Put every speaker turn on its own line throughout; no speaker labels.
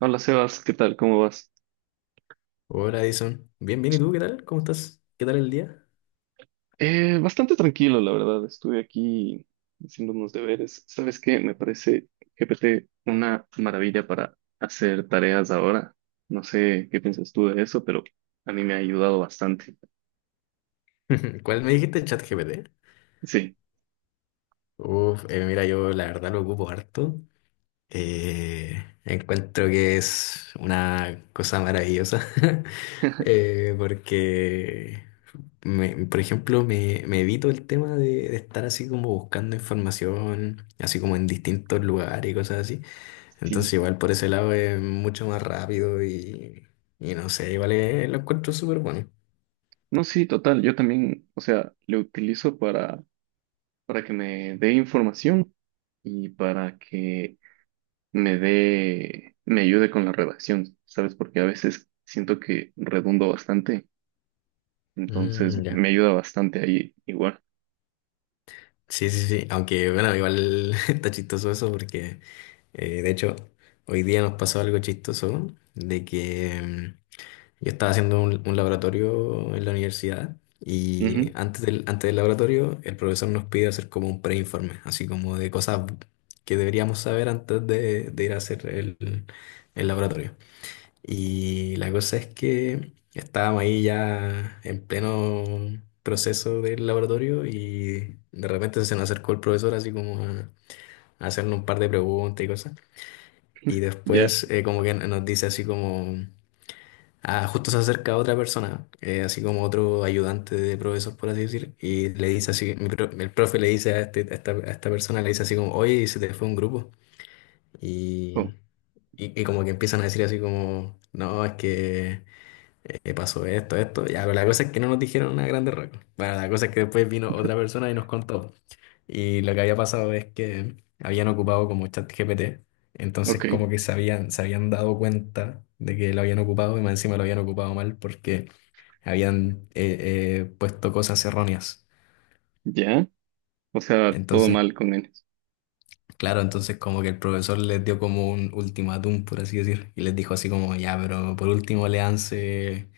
Hola Sebas, ¿qué tal? ¿Cómo vas?
Hola, Edison. Bien, bien, ¿y tú qué tal? ¿Cómo estás? ¿Qué tal el día?
Bastante tranquilo, la verdad. Estuve aquí haciendo unos deberes. ¿Sabes qué? Me parece GPT una maravilla para hacer tareas ahora. No sé qué piensas tú de eso, pero a mí me ha ayudado bastante.
¿Cuál me dijiste? ChatGPT.
Sí,
Uf, mira, yo la verdad lo ocupo harto. Eh, Encuentro que es una cosa maravillosa. Porque, por ejemplo, me evito el tema de estar así como buscando información, así como en distintos lugares y cosas así. Entonces,
sí.
igual por ese lado es mucho más rápido y no sé, lo encuentro súper bueno.
No, sí, total. Yo también, o sea, lo utilizo para que me dé información y para que me ayude con la redacción, ¿sabes? Porque a veces siento que redundo bastante. Entonces
Mm,
me
ya.
ayuda bastante ahí igual.
Sí, sí, sí. Aunque, bueno, igual está chistoso eso porque, de hecho, hoy día nos pasó algo chistoso de que yo estaba haciendo un laboratorio en la universidad y
Ujú.
antes del laboratorio el profesor nos pide hacer como un preinforme, así como de cosas que deberíamos saber de ir a hacer el laboratorio. Y la cosa es que estábamos ahí ya en pleno proceso del laboratorio y de repente se nos acercó el profesor así como a hacernos un par de preguntas y cosas. Y
Ya.
después como que nos dice así como, ah, justo se acerca otra persona, así como otro ayudante de profesor, por así decir, y le dice así, el profe le dice a, a esta persona, le dice así como, oye, se te fue un grupo.
Oh,
Y, y como que empiezan a decir así como, no, es que pasó esto, esto. Ya, pero la cosa es que no nos dijeron una grande roca. Bueno, la cosa es que después vino otra persona y nos contó. Y lo que había pasado es que habían ocupado como ChatGPT. Entonces,
ok.
como que se habían dado cuenta de que lo habían ocupado y más encima lo habían ocupado mal porque habían puesto cosas erróneas.
Ya. O sea, todo
Entonces,
mal con N.
claro, entonces como que el profesor les dio como un ultimátum, por así decir, y les dijo así como, ya, pero por último léanse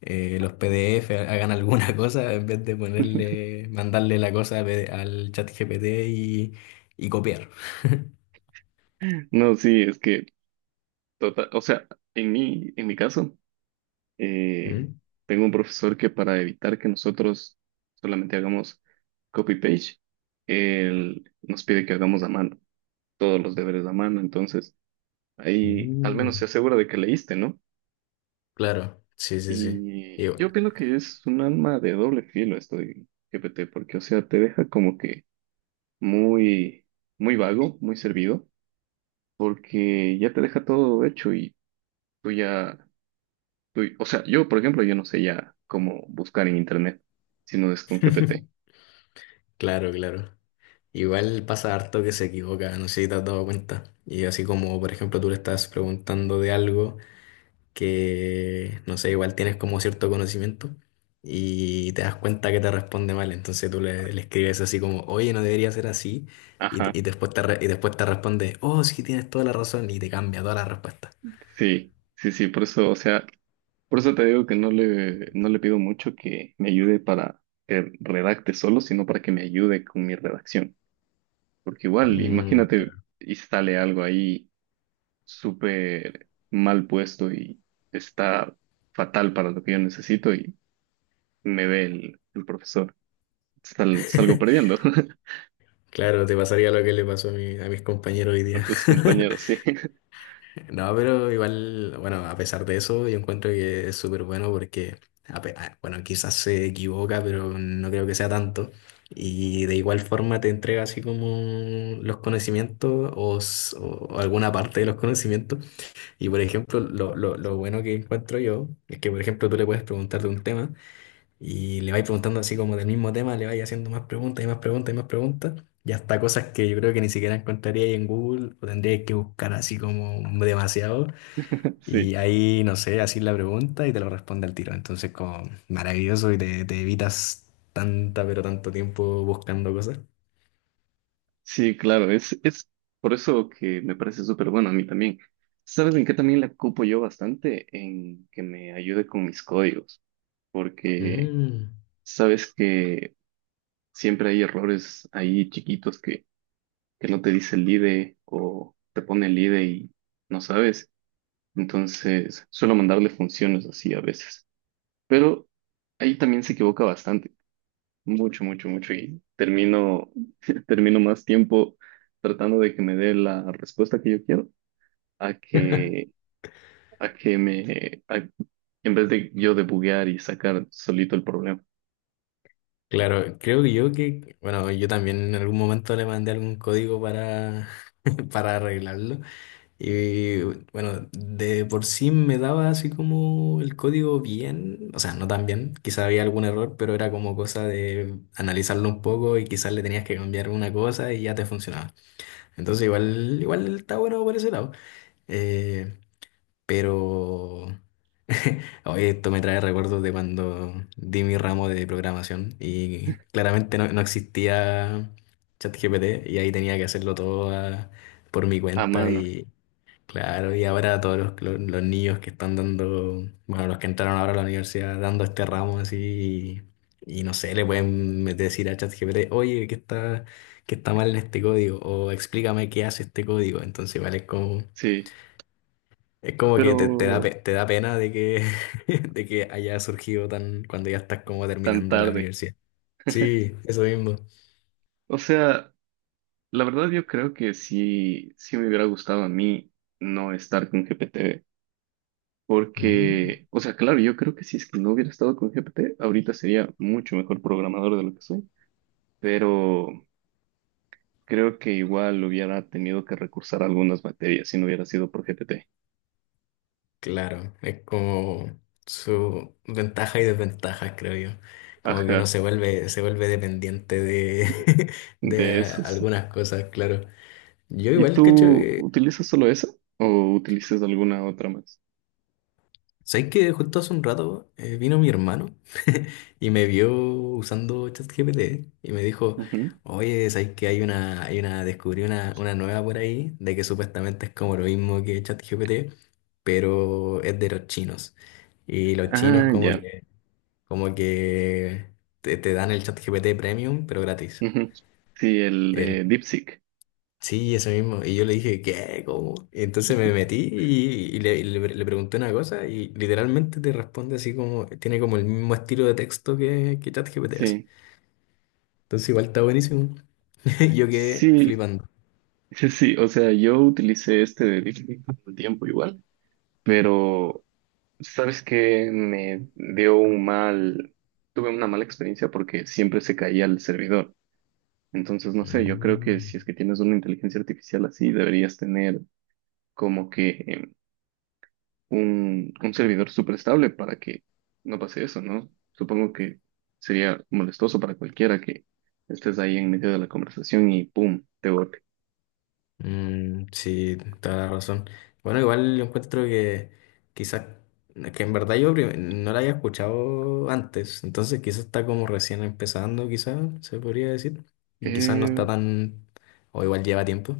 los PDF hagan alguna cosa en vez de ponerle, mandarle la cosa a al chat GPT y copiar.
No, sí, es que total, o sea, en mi caso, eh,
¿Mm?
tengo un profesor que, para evitar que nosotros solamente hagamos copy-paste, él nos pide que hagamos a mano, todos los deberes a mano. Entonces,
Uh,
ahí al menos se asegura de que leíste, ¿no?
claro, sí, sí, sí.
Y
Igual.
yo opino que es un alma de doble filo esto de GPT, porque, o sea, te deja como que muy, muy vago, muy servido, porque ya te deja todo hecho y tú ya, o sea, yo, por ejemplo, yo no sé ya cómo buscar en internet, si no es con GPT.
Claro, claro. Igual pasa harto que se equivoca, no sé si te has dado cuenta. Y así como, por ejemplo, tú le estás preguntando de algo, que, no sé, igual tienes como cierto conocimiento y te das cuenta que te responde mal. Entonces tú le escribes así como, oye, no debería ser así. Y,
Ajá,
y después te responde, oh, sí, tienes toda la razón. Y te cambia toda la respuesta.
sí, sí, sí, por eso, o sea, por eso te digo que no le pido mucho que me ayude para que redacte solo, sino para que me ayude con mi redacción, porque igual,
Mm,
imagínate y sale algo ahí súper mal puesto y está fatal para lo que yo necesito y me ve el profesor. Salgo perdiendo.
claro, te pasaría lo que le pasó a, a mis compañeros hoy
a
día.
tus compañeros, sí.
No, pero igual, bueno, a pesar de eso, yo encuentro que es súper bueno porque, bueno, quizás se equivoca, pero no creo que sea tanto. Y de igual forma te entrega así como los conocimientos o alguna parte de los conocimientos. Y por ejemplo, lo bueno que encuentro yo es que, por ejemplo, tú le puedes preguntar de un tema y le vais preguntando así como del mismo tema, le vais haciendo más preguntas y más preguntas y más preguntas. Y hasta cosas que yo creo que ni siquiera encontraría ahí en Google o tendría que buscar así como demasiado. Y
sí,
ahí, no sé, así la pregunta y te lo responde al tiro. Entonces, como maravilloso y te evitas tanta, pero tanto tiempo buscando cosas.
sí, claro, es por eso que me parece súper bueno a mí también. ¿Sabes en qué también la ocupo yo bastante? En que me ayude con mis códigos, porque
Mm.
sabes que siempre hay errores ahí chiquitos que no te dice el IDE o te pone el IDE y no sabes. Entonces, suelo mandarle funciones así a veces. Pero ahí también se equivoca bastante, mucho, mucho, mucho. Y termino, termino más tiempo tratando de que me dé la respuesta que yo quiero a que, a que me, a- en vez de yo debuguear y sacar solito el problema
Claro, creo que yo que, bueno, yo también en algún momento le mandé algún código para, para arreglarlo. Y bueno, de por sí me daba así como el código bien, o sea, no tan bien, quizá había algún error, pero era como cosa de analizarlo un poco y quizás le tenías que cambiar una cosa y ya te funcionaba. Entonces igual, igual está bueno por ese lado. Eh, pero oye, esto me trae recuerdos de cuando di mi ramo de programación y claramente no, no existía ChatGPT y ahí tenía que hacerlo todo por mi
a
cuenta
mano.
y claro, y ahora todos los niños que están dando, bueno, los que entraron ahora a la universidad dando este ramo así, y no sé, le pueden decir a ChatGPT, oye, qué está mal en este código? O explícame qué hace este código. Entonces, igual
Sí,
es como que te da,
pero
te da pena de que, de que haya surgido tan, cuando ya estás como
tan
terminando la
tarde.
universidad. Sí, eso mismo.
O sea, la verdad yo creo que sí, sí me hubiera gustado a mí no estar con GPT.
Mm.
Porque, o sea, claro, yo creo que si es que no hubiera estado con GPT, ahorita sería mucho mejor programador de lo que soy, pero creo que igual hubiera tenido que recursar a algunas materias si no hubiera sido por GPT.
Claro, es como su ventaja y desventaja, creo yo. Como que uno
Ajá,
se vuelve dependiente de, de
de esos.
algunas cosas, claro. Yo
¿Y
igual, cacho,
tú utilizas solo eso o utilizas alguna otra más?
¿sabes que justo hace un rato vino mi hermano y me vio usando ChatGPT y me dijo,
Ujú.
oye, ¿sabes que hay una, descubrí una nueva por ahí de que supuestamente es como lo mismo que ChatGPT, pero es de los chinos? Y los chinos
Ah,
como
ya.
que... Como que te dan el ChatGPT Premium, pero gratis.
Ujú. Sí, el de
El,
DeepSeek.
sí, eso mismo. Y yo le dije, ¿qué? ¿Cómo? Y entonces me metí y, le pregunté una cosa y literalmente te responde así como, tiene como el mismo estilo de texto que ChatGPT hace.
Sí,
Entonces igual está buenísimo. Yo quedé
sí,
flipando.
sí, sí. O sea, yo utilicé este de DeepSeek un tiempo igual, pero sabes que me dio un mal, tuve una mala experiencia porque siempre se caía el servidor. Entonces, no sé, yo creo que
Mm.
si es que tienes una inteligencia artificial así, deberías tener como que un servidor súper estable para que no pase eso, ¿no? Supongo que sería molestoso para cualquiera que estés ahí en medio de la conversación y ¡pum! Te bote.
Mm, sí, toda la razón. Bueno, igual yo encuentro que quizás, que en verdad yo no la había escuchado antes, entonces quizás está como recién empezando, quizás se podría decir, y quizás no
Eh,
está tan, o igual lleva tiempo,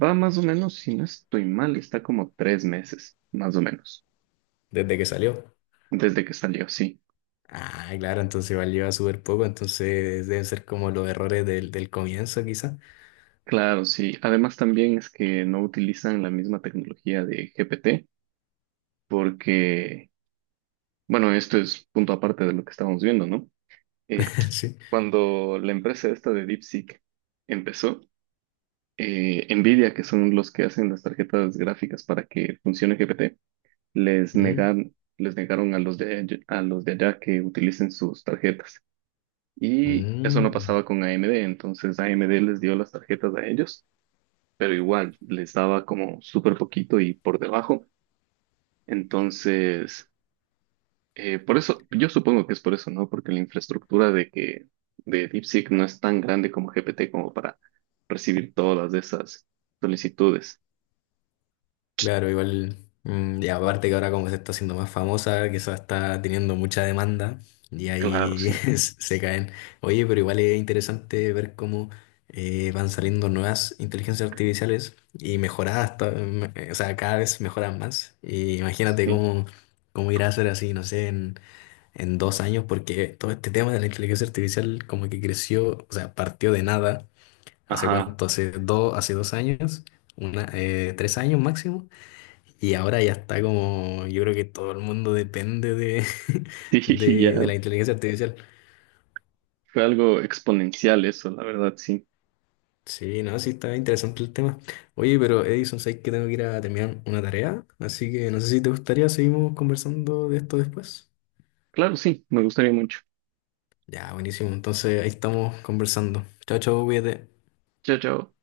va más o menos, si no estoy mal, está como 3 meses, más o menos,
desde que salió.
desde que salió, sí.
Ah, claro, entonces igual lleva súper poco, entonces deben ser como los errores del comienzo, quizás.
Claro, sí. Además también es que no utilizan la misma tecnología de GPT porque, bueno, esto es punto aparte de lo que estábamos viendo, ¿no? Eh,
Sí.
cuando la empresa esta de DeepSeek empezó, Nvidia, que son los que hacen las tarjetas gráficas para que funcione GPT, les
Mm,
negan, les negaron a los de, a los de allá que utilicen sus tarjetas. Y eso no
mm.
pasaba con AMD, entonces AMD les dio las tarjetas a ellos, pero igual les daba como súper poquito y por debajo. Entonces, por eso, yo supongo que es por eso, ¿no? Porque la infraestructura de que de DeepSeek no es tan grande como GPT como para recibir todas de esas solicitudes.
Claro, igual, mm, y aparte que ahora como se está haciendo más famosa, que eso está teniendo mucha demanda y
Claro,
ahí
sí,
se caen. Oye, pero igual es interesante ver cómo van saliendo nuevas inteligencias artificiales y mejoradas, o sea, cada vez mejoran más. Y imagínate
sí.
cómo, cómo irá a ser así, no sé, en 2 años, porque todo este tema de la inteligencia artificial como que creció, o sea, partió de nada. ¿Hace
Ajá.
cuánto? Hace 2, hace 2 años, una, 3 años máximo. Y ahora ya está como, yo creo que todo el mundo depende de,
Sí,
de
ya
la inteligencia artificial.
fue algo exponencial eso, la verdad, sí.
Sí, no, sí está interesante el tema. Oye, pero Edison, sabes que tengo que ir a terminar una tarea, así que no sé si te gustaría, seguimos conversando de esto después.
Claro, sí, me gustaría mucho.
Ya, buenísimo, entonces ahí estamos conversando. Chao, chao, cuídate.
Chao, chao.